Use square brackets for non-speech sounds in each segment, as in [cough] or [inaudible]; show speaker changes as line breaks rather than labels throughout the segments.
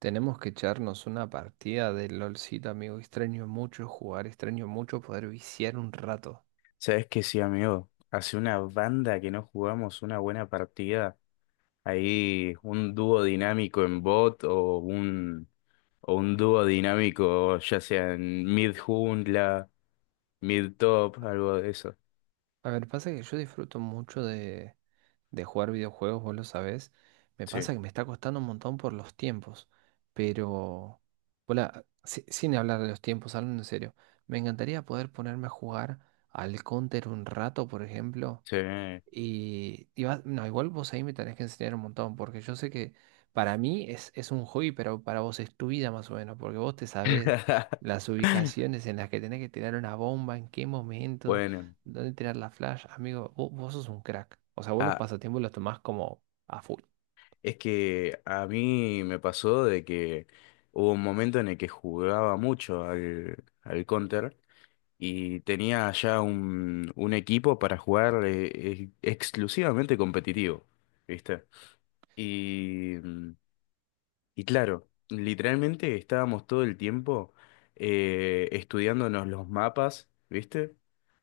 Tenemos que echarnos una partida de LOLcito, amigo. Extraño mucho jugar, extraño mucho poder viciar un rato.
Sabes que sí, amigo. Hace una banda que no jugamos una buena partida. Ahí un dúo dinámico en bot o un dúo dinámico ya sea en mid jungla, mid top, algo de eso.
A ver, pasa que yo disfruto mucho de jugar videojuegos, vos lo sabés. Me
Sí,
pasa que me está costando un montón por los tiempos. Pero, hola, sin hablar de los tiempos, hablando en serio, me encantaría poder ponerme a jugar al Counter un rato, por ejemplo.
sí.
No, igual vos ahí me tenés que enseñar un montón, porque yo sé que para mí es un hobby, pero para vos es tu vida más o menos, porque vos te sabés las
[laughs]
ubicaciones en las que tenés que tirar una bomba, en qué momento,
Bueno,
dónde tirar la flash. Amigo, vos sos un crack. O sea, vos los
ah,
pasatiempos los tomás como a full.
es que a mí me pasó de que hubo un momento en el que jugaba mucho al Counter y tenía ya un equipo para jugar exclusivamente competitivo, ¿viste? Y, mm, y claro, literalmente estábamos todo el tiempo estudiándonos los mapas, ¿viste?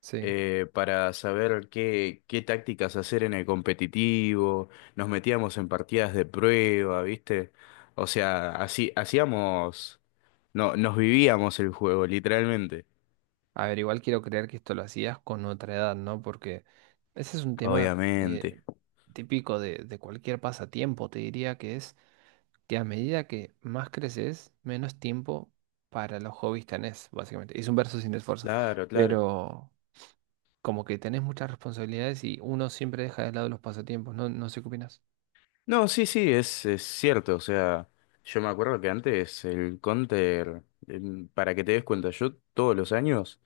Sí.
Para saber qué tácticas hacer en el competitivo, nos metíamos en partidas de prueba, ¿viste? O sea, así hacíamos, no, nos vivíamos el juego, literalmente.
A ver, igual quiero creer que esto lo hacías con otra edad, ¿no? Porque ese es un tema
Obviamente.
típico de cualquier pasatiempo, te diría que es que a medida que más creces, menos tiempo para los hobbies tenés, básicamente. Es un verso sin esfuerzo,
Claro, claro.
pero como que tenés muchas responsabilidades y uno siempre deja de lado los pasatiempos, no sé qué opinas.
No, sí, sí, es cierto. O sea, yo me acuerdo que antes el Counter, para que te des cuenta, yo todos los años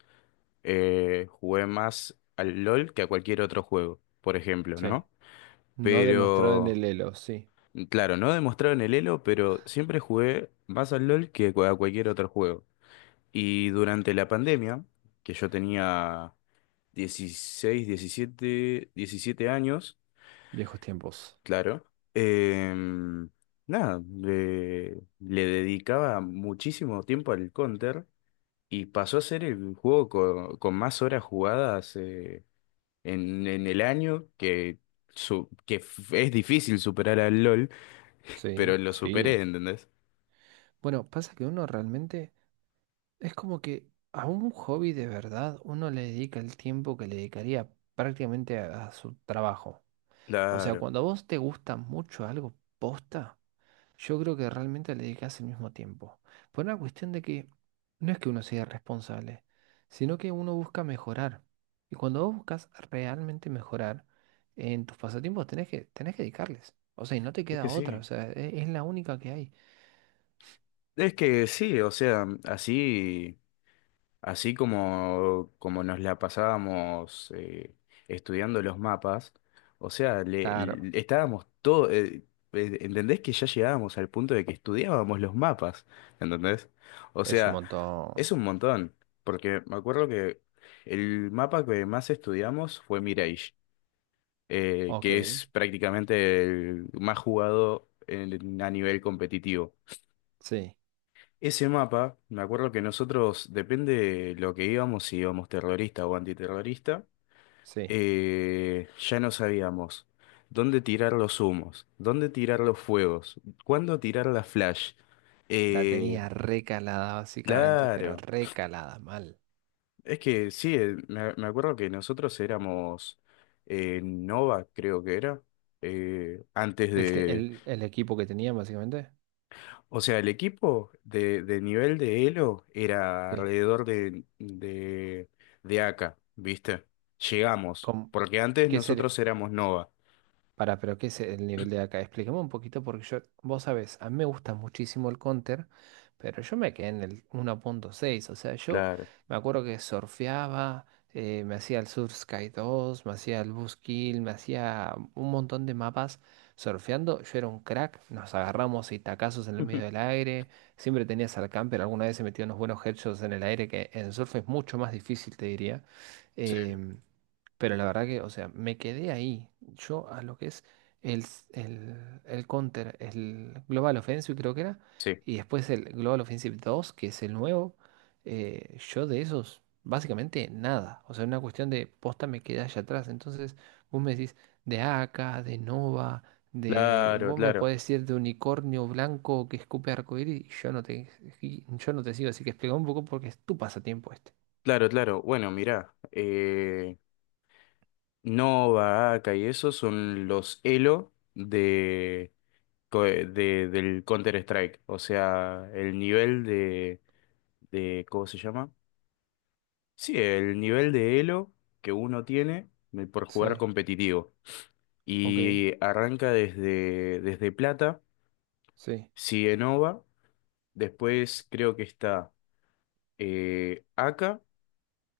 jugué más al LOL que a cualquier otro juego, por ejemplo,
Sí,
¿no?
no demostrado en el
Pero,
Elo, sí,
claro, no demostraron el elo, pero siempre jugué más al LOL que a cualquier otro juego. Y durante la pandemia, que yo tenía 16 17 años.
viejos tiempos.
Claro. Em, Nada, le dedicaba muchísimo tiempo al Counter y pasó a ser el juego con más horas jugadas en el año, que es difícil superar al LOL, pero
Sí,
lo superé,
sí.
¿entendés?
Bueno, pasa que uno realmente es como que a un hobby de verdad uno le dedica el tiempo que le dedicaría prácticamente a su trabajo. O sea,
Claro,
cuando a vos te gusta mucho algo posta, yo creo que realmente le dedicas el mismo tiempo. Por una cuestión de que no es que uno sea responsable sino que uno busca mejorar. Y cuando vos buscas realmente mejorar en tus pasatiempos, tenés que dedicarles. O sea, y no te
es
queda
que
otra. O
sí.
sea, la única que hay.
Es que sí, o sea, así. Así como, como nos la pasábamos estudiando los mapas, o sea,
Claro,
estábamos todo, ¿entendés que ya llegábamos al punto de que estudiábamos los mapas? ¿Entendés? O
es un
sea,
montón.
es un montón, porque me acuerdo que el mapa que más estudiamos fue Mirage,
Ok,
que es prácticamente el más jugado a nivel competitivo.
sí,
Ese mapa, me acuerdo que nosotros, depende de lo que íbamos, si íbamos terrorista o antiterrorista,
sí.
ya no sabíamos dónde tirar los humos, dónde tirar los fuegos, cuándo tirar la flash.
La
Eh,
tenía recalada básicamente, pero
claro,
recalada mal.
es que sí, me acuerdo que nosotros éramos Nova, creo que era, antes.
El equipo que tenía básicamente,
O sea, el equipo de nivel de Elo era
sí.
alrededor de AK, ¿viste? Llegamos,
¿Cómo?
porque antes
¿Qué sería?
nosotros éramos Nova.
Para, pero ¿qué es el nivel de acá? Explícame un poquito porque yo, vos sabés, a mí me gusta muchísimo el counter, pero yo me quedé en el 1.6, o sea, yo
Claro.
me acuerdo que surfeaba, me hacía el surf sky 2, me hacía el Boost Kill, me hacía un montón de mapas surfeando, yo era un crack, nos agarramos y tacazos en el medio
[laughs]
del aire, siempre tenías al camper, alguna vez se metió unos buenos headshots en el aire que en surf es mucho más difícil, te diría.
Sí,
em, pero la verdad que, o sea, me quedé ahí. Yo a lo que es el Counter, el Global Offensive creo que era,
sí.
y después el Global Offensive 2 que es el nuevo, yo de esos, básicamente nada. O sea, una cuestión de posta me quedé allá atrás. Entonces, vos me decís de AK, de Nova, de...
Claro,
Vos me
claro.
podés decir de unicornio blanco que escupe arcoíris y yo no te, y yo no te sigo. Así que explica un poco porque es tu pasatiempo este.
Claro, claro. Bueno, mirá, Nova, AK y eso son los Elo co- de- del Counter-Strike. O sea, el nivel de, ¿cómo se llama? Sí, el nivel de elo que uno tiene por jugar
Sí,
competitivo.
ok,
Y arranca desde plata,
sí.
sigue Nova, después creo que está Aka.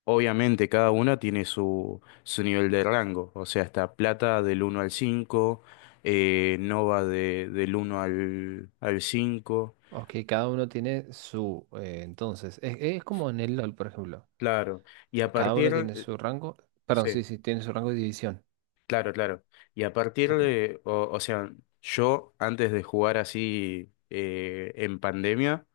Obviamente cada una tiene su nivel de rango, o sea, está plata del 1 al 5, Nova del uno al 5.
Ok, cada uno tiene su, entonces, es como en el LOL, por ejemplo.
Claro. Y a
Cada uno
partir...
tiene su rango, perdón,
sí.
sí, sí, tiene su rango de división.
Claro, claro. Y a partir
Ok,
de, o sea, yo antes de jugar así en pandemia,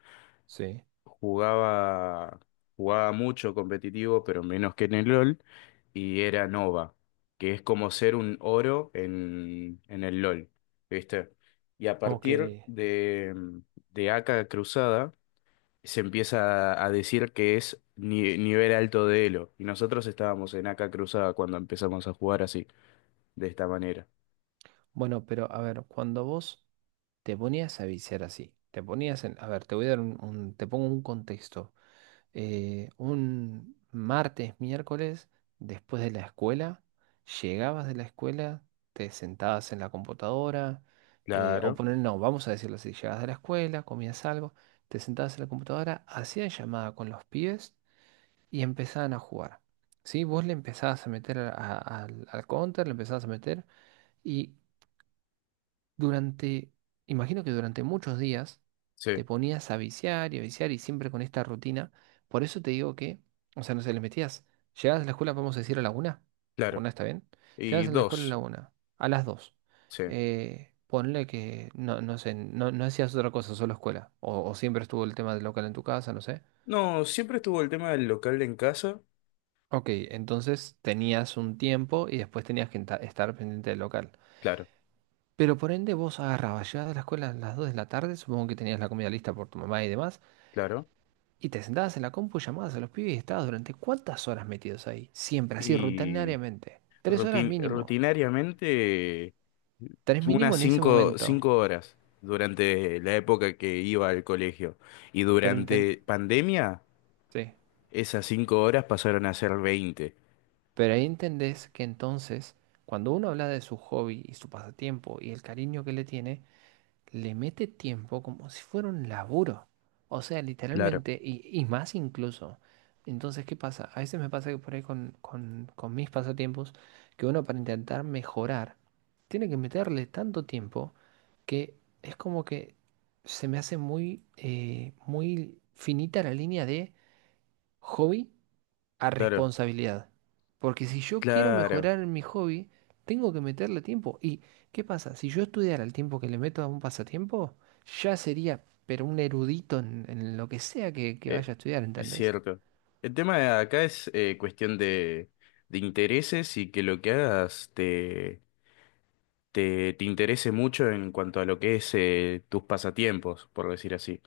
sí,
jugaba, jugaba mucho competitivo, pero menos que en el LOL, y era Nova, que es como ser un oro en el LOL, ¿viste? Y a
ok.
partir de AK Cruzada, se empieza a decir que es nivel alto de Elo, y nosotros estábamos en AK Cruzada cuando empezamos a jugar así, de esta manera.
Bueno, pero a ver, cuando vos te ponías a viciar así, te ponías en, a ver, te voy a dar te pongo un contexto. Eh, un martes, miércoles, después de la escuela, llegabas de la escuela, te sentabas en la computadora, o
Claro,
poner, no, vamos a decirlo así, llegabas de la escuela, comías algo, te sentabas en la computadora, hacían llamada con los pibes y empezaban a jugar. ¿Sí? Vos le empezabas a meter al counter, le empezabas a meter y durante, imagino que durante muchos días te
sí,
ponías a viciar y siempre con esta rutina. Por eso te digo que, o sea, no se les metías. Llegabas a la escuela, vamos a decir, a la una.
claro.
Una está bien.
Y
Llegabas a la escuela a la
dos,
una, a las dos.
sí.
Ponle que, no sé, no hacías otra cosa, solo escuela. O siempre estuvo el tema del local en tu casa, no sé.
No, siempre estuvo el tema del local en casa,
Ok, entonces tenías un tiempo y después tenías que estar pendiente del local.
claro,
Pero por ende vos agarrabas, llegabas de la escuela a las 2 de la tarde, supongo que tenías la comida lista por tu mamá y demás,
claro.
y te sentabas en la compu, llamabas a los pibes y estabas durante cuántas horas metidos ahí, siempre, así,
Y
rutinariamente. 3 horas mínimo,
rutinariamente
3 mínimo
unas
en ese momento.
cinco horas durante la época que iba al colegio. Y
Pero, enten-
durante pandemia,
sí.
esas 5 horas pasaron a ser 20.
Pero ahí entendés que entonces, cuando uno habla de su hobby y su pasatiempo y el cariño que le tiene, le mete tiempo como si fuera un laburo. O sea,
Claro,
literalmente, y más incluso. Entonces, ¿qué pasa? A veces me pasa que por ahí con mis pasatiempos, que uno para intentar mejorar, tiene que meterle tanto tiempo que es como que se me hace muy, muy finita la línea de hobby a
claro,
responsabilidad. Porque si yo quiero
claro.
mejorar en mi hobby, tengo que meterle tiempo. ¿Y qué pasa? Si yo estudiara el tiempo que le meto a un pasatiempo, ya sería, pero un erudito en lo que sea que
Eh,
vaya a estudiar,
es
¿entendés?
cierto. El tema de acá es cuestión de intereses y que lo que hagas te interese mucho en cuanto a lo que es tus pasatiempos, por decir así.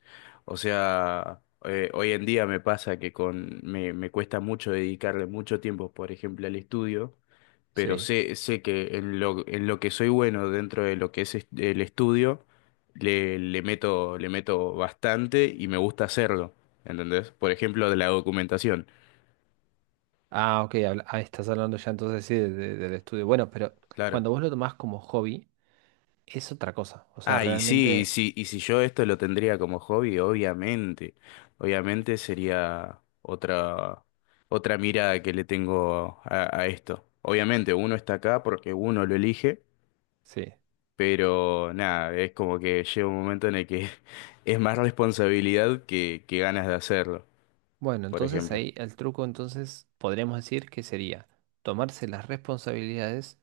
O sea, hoy en día me pasa que me cuesta mucho dedicarle mucho tiempo, por ejemplo, al estudio, pero
Sí.
sé que en lo que soy bueno dentro de lo que es el estudio, le meto bastante y me gusta hacerlo, ¿entendés? Por ejemplo, de la documentación,
Ah, estás hablando ya entonces sí del estudio. Bueno, pero
claro.
cuando vos lo tomás como hobby, es otra cosa. O sea,
Ah, y sí, y
realmente
sí, y si yo esto lo tendría como hobby, obviamente, obviamente sería otra mirada que le tengo a esto. Obviamente, uno está acá porque uno lo elige.
sí.
Pero nada, es como que llega un momento en el que [laughs] es más responsabilidad que ganas de hacerlo,
Bueno,
por
entonces
ejemplo.
ahí el truco, entonces podríamos decir que sería tomarse las responsabilidades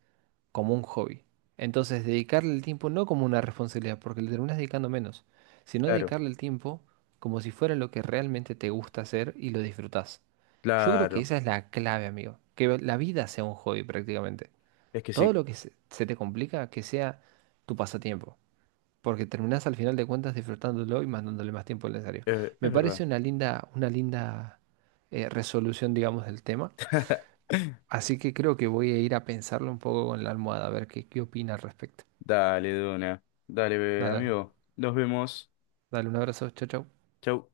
como un hobby. Entonces, dedicarle el tiempo no como una responsabilidad, porque le terminas dedicando menos, sino
Claro,
dedicarle el tiempo como si fuera lo que realmente te gusta hacer y lo disfrutás. Yo creo que
claro,
esa es la clave, amigo. Que la vida sea un hobby prácticamente.
es que
Todo
sí,
lo que se te complica, que sea tu pasatiempo. Porque terminás al final de cuentas disfrutándolo y mandándole más tiempo al necesario. Me
es
parece
verdad.
una linda resolución, digamos, del tema.
[laughs]
Así que creo que voy a ir a pensarlo un poco con la almohada, a ver qué opina al respecto.
Dale, Dona, dale,
Dale,
amigo, nos vemos.
dale un abrazo, chau, chau.
Chau.